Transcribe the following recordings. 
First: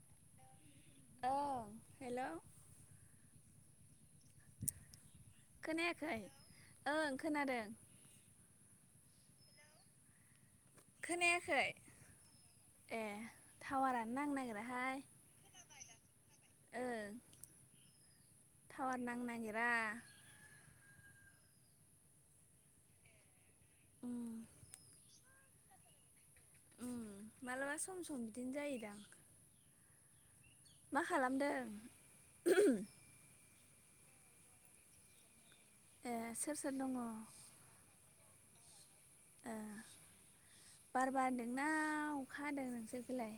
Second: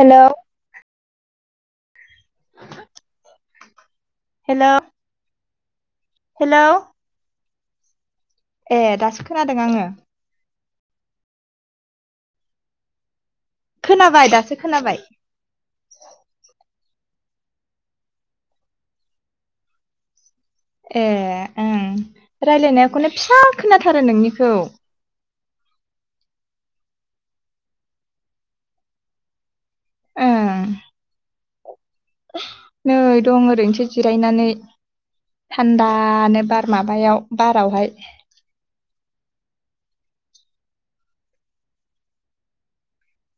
हेल' ओं hello hello खोनायाखै hello ओं खोनादों ए दासो खोनादों आङो। खोनायाखै? ए टावारानो खोनाबाय नां दासो नागिराहाय खोनाबाय ओ टावार नां नागिरा ए ओं रायज्लायनायाखौनो फिसा खोनाथारो उम नोंनिखौ उम मालाबा सम सम बिदिनो जायोदां ओं मा खालामदों नै दं ओरैनोसो जिरायनानै। ए थान्दानो सोर सोर बार दङ माबायाव बारावहाय ओ बार बारदोंना अखा हादों नोंसोरनिखिलाय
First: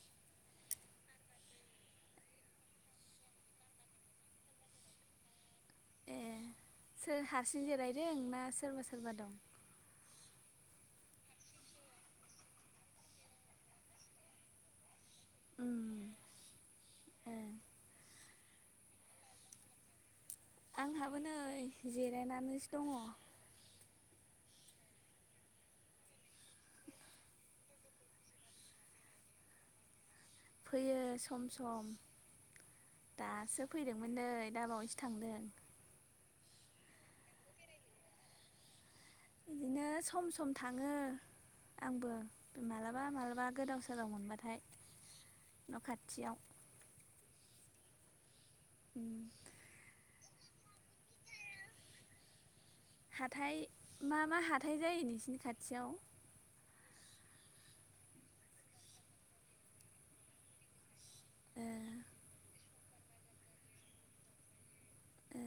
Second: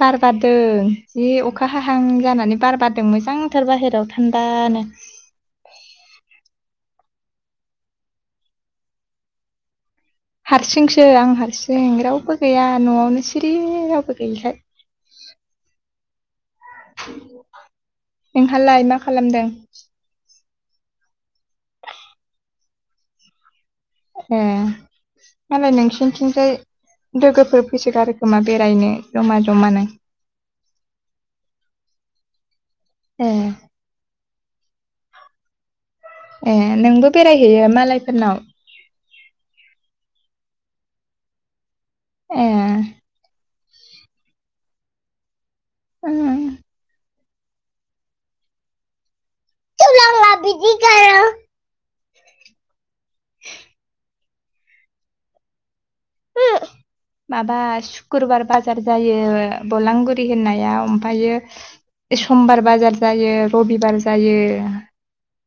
बार बारदों जि अखा हाहां जानानै बार बारदों मोजांथार बाहेरायाव थान्दानो। ए सोर हारसिं जिरायदों ना सोरबा सोरबा दं हारसिंसो आं हारसिं रावबो गैया न'आवनो सिरि रावबो गैयिखाय उम ओं नोंहालाय मा खालामदों आंहाबो नै जिरायनानैसो दङ। ए। मालाय नोंसिनिथिंजाय लोगोफोर फैसोगारोखोमा बेरायनो जमा जमा नों फैयो सम सम ए दासो फैदोंमोन नै दाबावैसो थांदों ए नोंबो बेरायहैयो मालायफोरनाव? बिदिनो सम सम थाङो आंबो ए मालाबा मालाबा गोदाव सोराव मोनबाथाय न' खाथियाव उम ओम होनांला‌ बिदिखो [unintelligible] हाथाय मा मा हाथाय जायो नोंसिनि खाथियाव? माबा सुक्रुबार बाजार जायो बलांगुरि होननायाव ओमफ्रायो ओ समबार बाजार जायो रबिबार जायो। ए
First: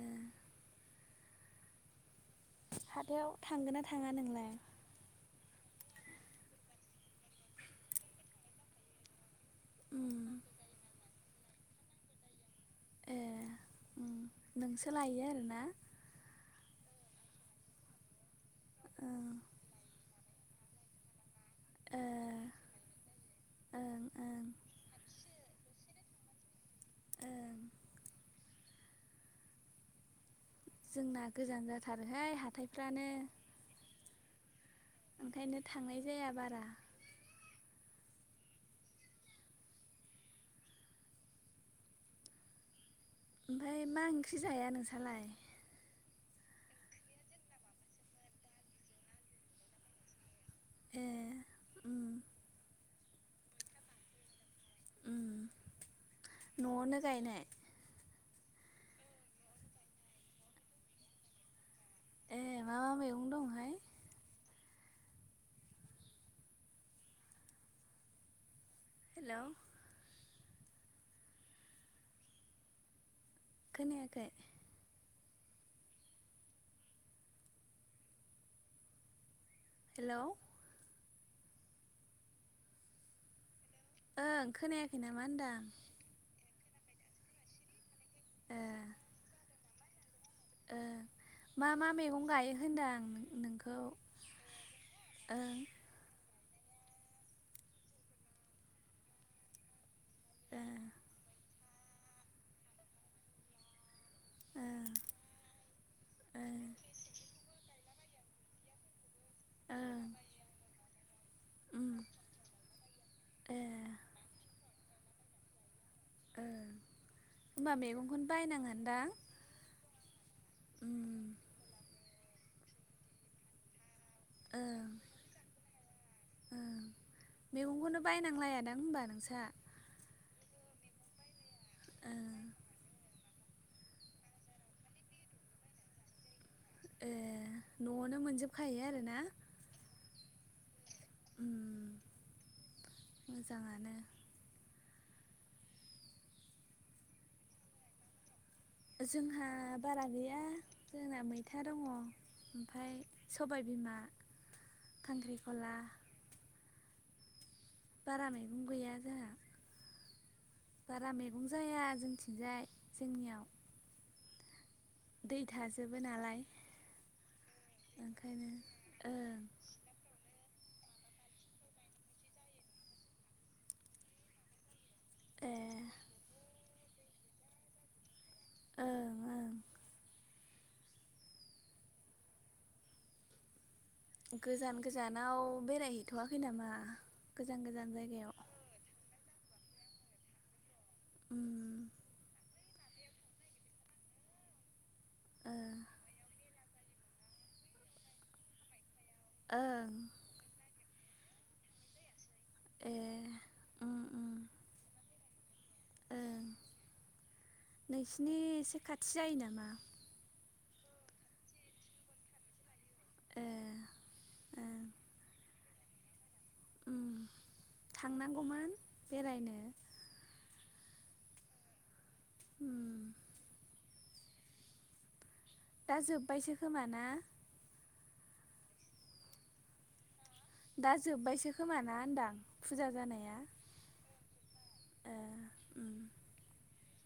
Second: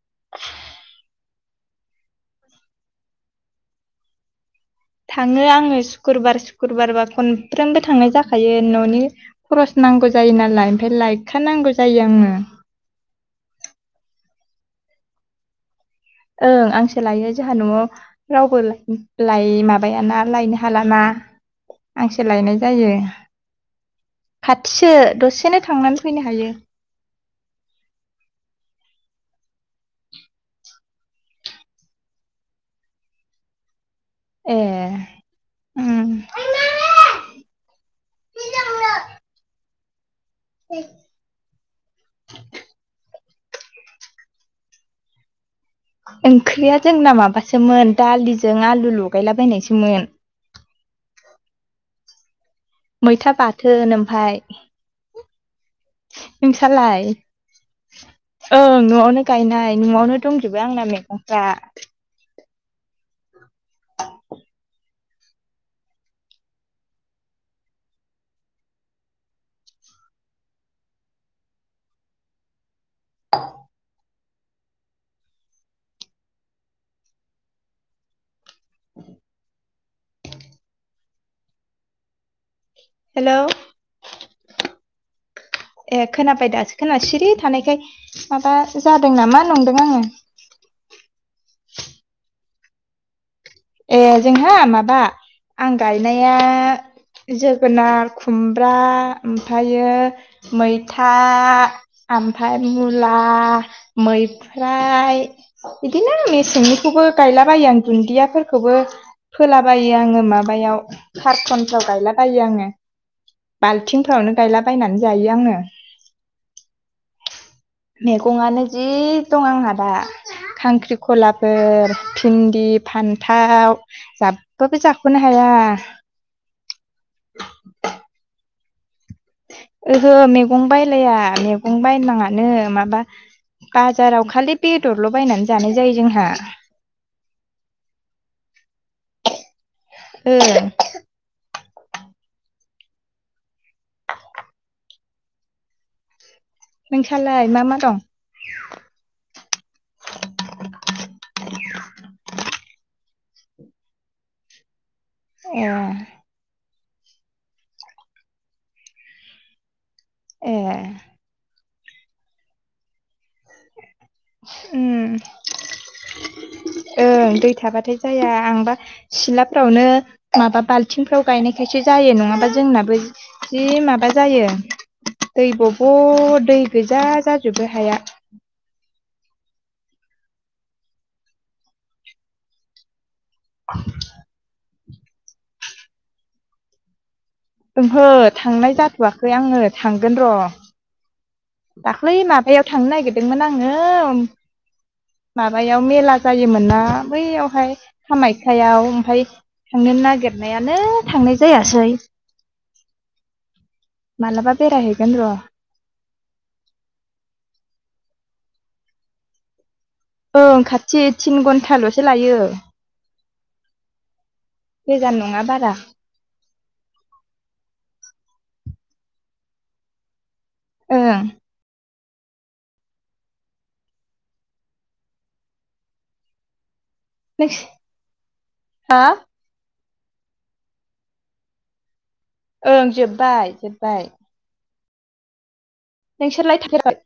हाथायाव थांगोन ना थाङा नोंलाय थाङो आङो सुक्रुबार सुक्रुबारबा खनफ्रोमबो थांनाय जाखायो न'नि खरस उम नांगौ जायो नालाय ओमफ्राय लायखा नांगौ जायो आङो। ए ओम नोंसो लायो आरोना? ओं आंसो लायो जाहा न'आव रावबो ओं लाय माबायाना लायनो खालामा ओ आंसो लायनाय जायो ओं ओं खाथिसो दसेनो थांनानै फैनो हायो। ओं। जोंना गोजान जाथारोहाय हाथायफ्रानो ए ओंखायनो उम थांनाय जाया बारा [inaudible] ए ओमफ्राय मा ओंख्रि जाया नोंस्रलाय ओंख्रिया जोंना माबासोमोन दालिजों आलु लगायलाबायनायसोमोन ए मैथा बाथोन ओमफ्राय उम न'आवनो गायनाय ओं न'आवनो गायनाय न'आवनो दंजोबो आंना मैगंफ्रा ए मा मा मैगं दंहाय [inaudible] हेलौ खोनायाखै हेलौ हेलौ ओं खोनायाखै नामा होनदां? ए खोनाबाय दासो खोनासिरि थानायखाय माबा जादों नामा नंदों आङो ओ मा मा मैगं गायो होनदों आं नोंखौ ए जोंहा माबा ओं आं गायनाया जोगोनार खुमब्रा ओमफ्रायो ओं मैथा ओमफ्राय मुला ओं मैफ्राय बिदिनो आं ओं मेसेंनिखौबो गायलाबायो आं दुन्दियाफोरखौबो फोलाबायो ओं आङो माबा माबायाव कारटनफ्राव उम गायलाबायो आङो ए बाल्थिंफ्रावनो गायलाबायायनानै जायो आङो ओं होनबा मैगंखौनो मैगंआनो जि बायनाङादां दं आंना दा खांख्रिखलाफोर भिन्दि फान्थाव जाबा बो ओं जाख'नो हाया ओं मैगंखौनो बायनांलायादां होनबा नोंस्रा ओहो मैगं बायलाया मैगं ओं बायनाङानो माबा बाजाराव खालि बेदरल' बायनानै जानाय जायो जोंहा ए न'आवनो मोनजोबखायो आरो ना ओं उम मोजाङानो नोंस्रालाय मा मा दं जोंहा बारा गैया जोंना मैथा दङ ओमफ्राय सबाय बिमा ए खांख्रिखला बारा मैगं गैया जोंहा ए बारा मैगं जाया जोंथिंजाय जोंनियाव उम दै थाजोबो नालाय ओं दै थाबाथाय जाया ओंखायनो आंबा ओं सिलाफ्रावनो माबा बाल्थिंफ्राव गायनायखायसो जायो नङाबा जोंनाबो जि माबा जायो दै ए बब' दै गोजा जाजोबो हाया ओं ओं [inaudible] गोजान गोजानाव बेरायहैथ'वाखै नामा गोजान गोजान ओहो जायगायाव थांनाय जाथ'वाखै आङो थांगोन र'। उम दाख्लि माबायाव थांनो नागिरदोंमोन आङो ओ माबायाव मेला जायोमोन ना? बैयावहाय कामाख्याआव ओमफाय ओं थांनो नागिरनायानो थांनाय जायासै। एह। मालाबा बेरायहैगोन र' ओं। नोंसिनि एसे खाथि जायो नामा ओं खाथि थिन घन्टाल'सो लायो ए ओं गोजान नङा बारा उम थांनांगौमोन बेरायनो ओं। ओम। दा जोबबायसो खोमा ना? हो दा जोबबायसो खोमाना होनदां? फुजा ओं जोबबाय- जोबबाय। ओह ओम। नोंसोरलाय थांफेरबाय?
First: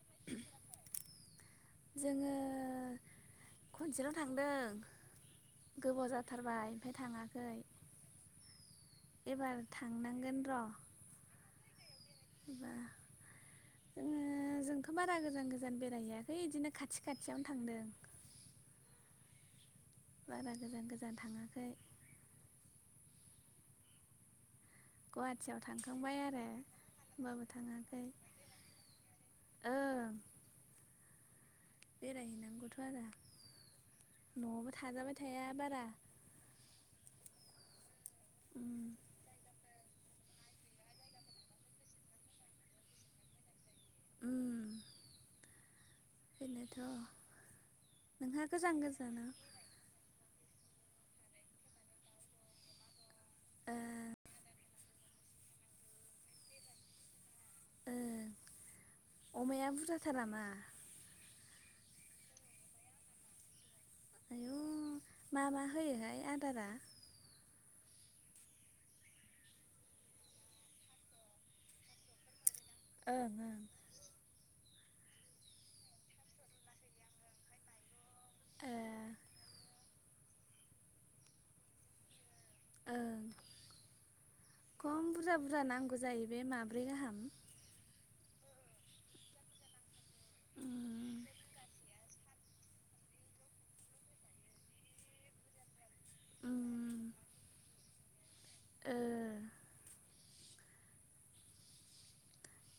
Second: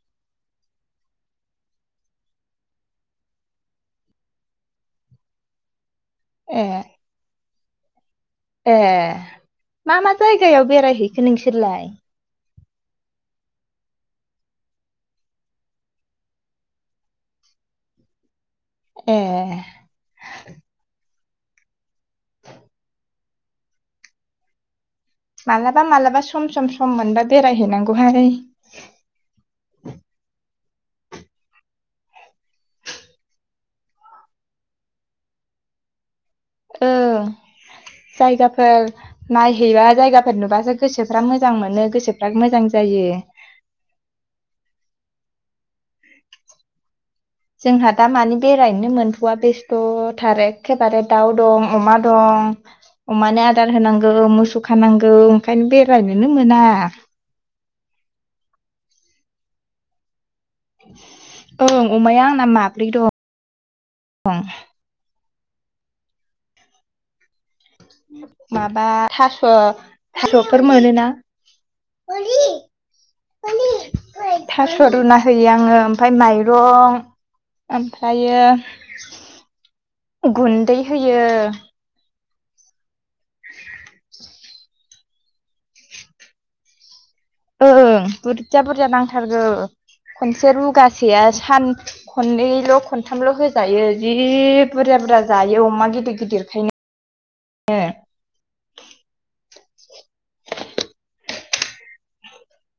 जोङो खनसेल' थांदों। गोबाव जाथारबाय ए ओमफाय थाङाखै। ए एबार मा - मा थांनांगोन र' जायगायाव बेरायहैखो नोंसोरलाय? एबा जोङो जोंथ' बारा गोजान- गोजान बेरायहैयाखै बिदिनो खाथि खाथियावनो थांदों। ए। बारा गोजान- गोजान थाङाखै। गुवाहाटियाव मालाबा थांखांबाय मालाबा आरो सम सम सम मोनबा होमबाबो थाङाखै। बेरायहैनांगौहाय ओं। बेरायहैनांगौथ' आरो न'आवबो थाजाबाय थाया बारा। ओह उम जायगाफोर नायहैबा जायगाफोर नुबासो गोसोफ्रा मोजां मोनो गोसोफ्रा मोजां जायो। ओम बेनोथ'। जोंहा दा मानि नोंहा गोजान बेरायनोनो मोनथ'वा गोजानाव बेस थ' थार एखेबारे दाउ दं, अमा दं। अमानो आदार ओ होनांगौ, मोसौ खानांगौ ओंखायनो बेरायनोनो मोना। ओं, अमाया बुरजाथार नामा? ओं, अमाया आंना माब्रै दं। आयऔ मा- मा होयोहाय आदारा? माबा थास' -थास'फोर मोनोना। ओं ओं थास' रुना होयो आङो ओमफाय माइरं ओमफ्रायो ओ गुन्दै होयो। ओं खम बुरजा- बुरजा नांगौ जायो बे माब्रै गाहाम। ओं बुरजा- बुरजा नांथारगौ। खनसे उम रुगासेया सान खननैल' खनथामल' होजायो जि बुरजा- बुरजा जायो अमा गिदिर गिदिरखायनो। उम ओ। ओह।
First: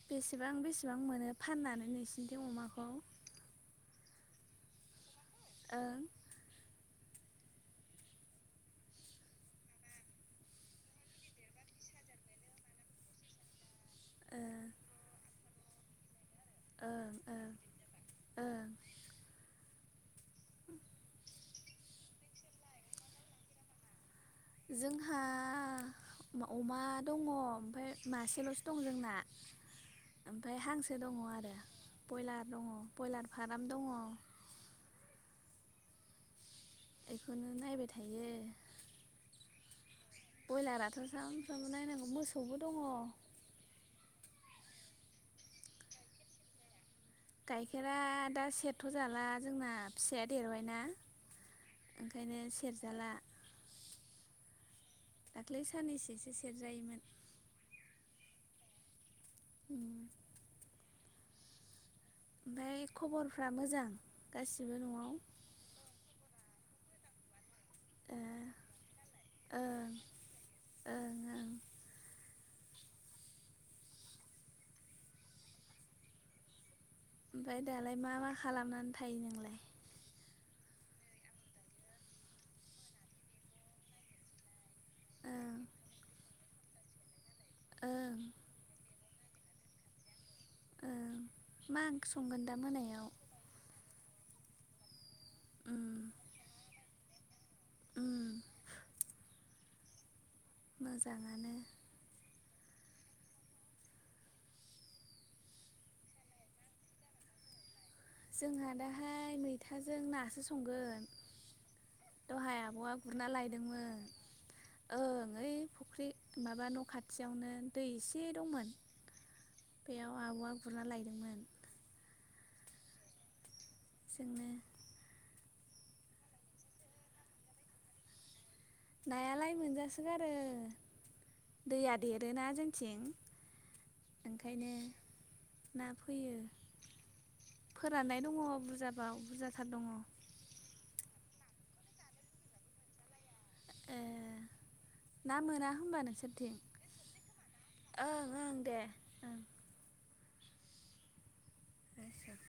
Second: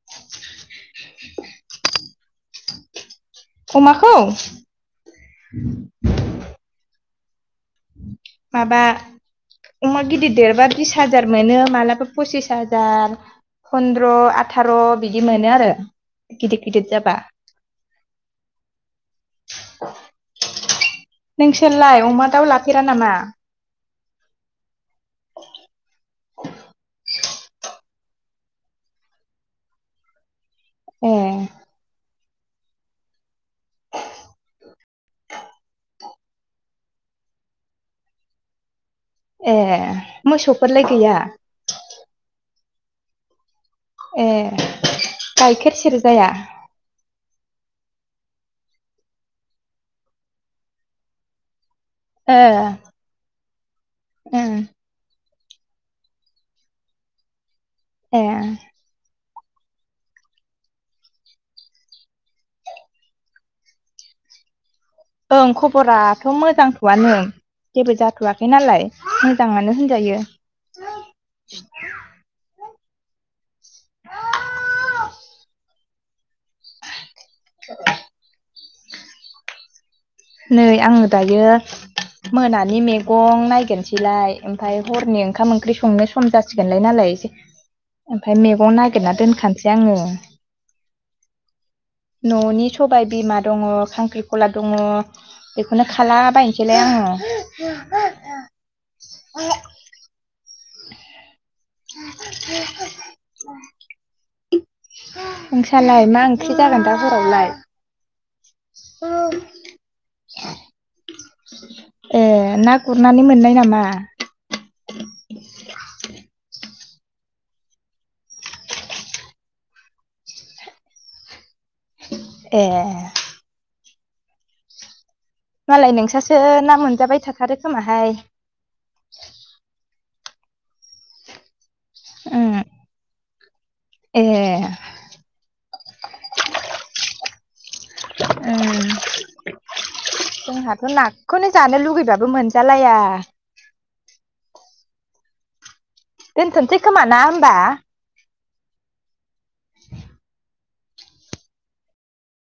बेसेबां बेसेबां मोनो फाननानै नोंसोरनिथिं अमाखौ? अमाखौ? ओं। माबा अमा गिदिर देरबा बिस हाजार मोनो मालाबा पसिस हाजार। फन्द्र ओ आथार बिदि मोनो आरो गिदिर गिदिर ओं जाबा ओं ओं नोंसोरलाय अमा दाउ लाफेरा नामा जोंहा अमा दङ ओमफ्राय मासेलसो दं जोंना ओमफ्राय हांसो ए दङ आरो बयलार दङ बयलार फाराम दङ बेखौनो नायबाय थायो। ए। मोसौफोरलाय ब्रयलाराथ' गैया सामफ्रामबो नायनांगौ मोसौबो दङ। ए गाइखेर सेरजाया? गाइखेरा दा सेरथ जाला जोंना फिसाया देरबायना ओंखायनो ए सेरजाला ए दाख्लै साननैसेसो सेरजायोमोन ए उम ओमफ्राय खबरफ्रा मोजां गासिबो नआव ओं खबराथ मोजांथआनो जेबो ओं जाथवाखै नालाय मोजाङानो होनजायो ओं ओं [inaudible] ओमफ्राय दालाय मा मा खालामनानै थायो नोंलाय नै आङो दायो मोनानि मैगं नायगिरनोसैलाय ओमफ्राय हरनि ओंखाम ओं ओंख्रि संनो सम जासिगोनलाय नालाय एसे ओं ओमफ्राय मैगं ना गिरना दोनखानोसै आङो ओं मा ओंख्रि संगोन दा ननि सबाय मोनायाव बिमा दङ खांख्रिखला दङ बेखौनो खालाबायनोसैलाय आङो उम मोजाङानो [inaudible] नोंसालाय मा ओंख्रि जागोन दा हरावलाय जोंहा दाहाय मैथाजों नासो संगोन ए दहाय ना आबआ गुरनानै गुरना मोननाय नामा लायदोंमोन ओं ओइ फुख्रि माबा न खाथियावनो दै एसे दंमोन बेयाव आबआ गुरना लायदोंमोन एह [unintelligible] मालाय नोंसासो ना मोनजाबाय थाथारो खोमाहाय नायालाय मोनजासोगारो दैया देरोना उम जोंथिं ए ओंखायनो ना फैयो फोराननाय दङ उम बुरजाबाव बुरजाथार दङ जोंहाथ' नाखौनो जानो लुुबैबाबो मोनजालाया एह ना मोना होमबा नोंसोर दोनथनोसै खोमा ना होमबा ओं ओं दे ओं [inaudible] [unintelligible]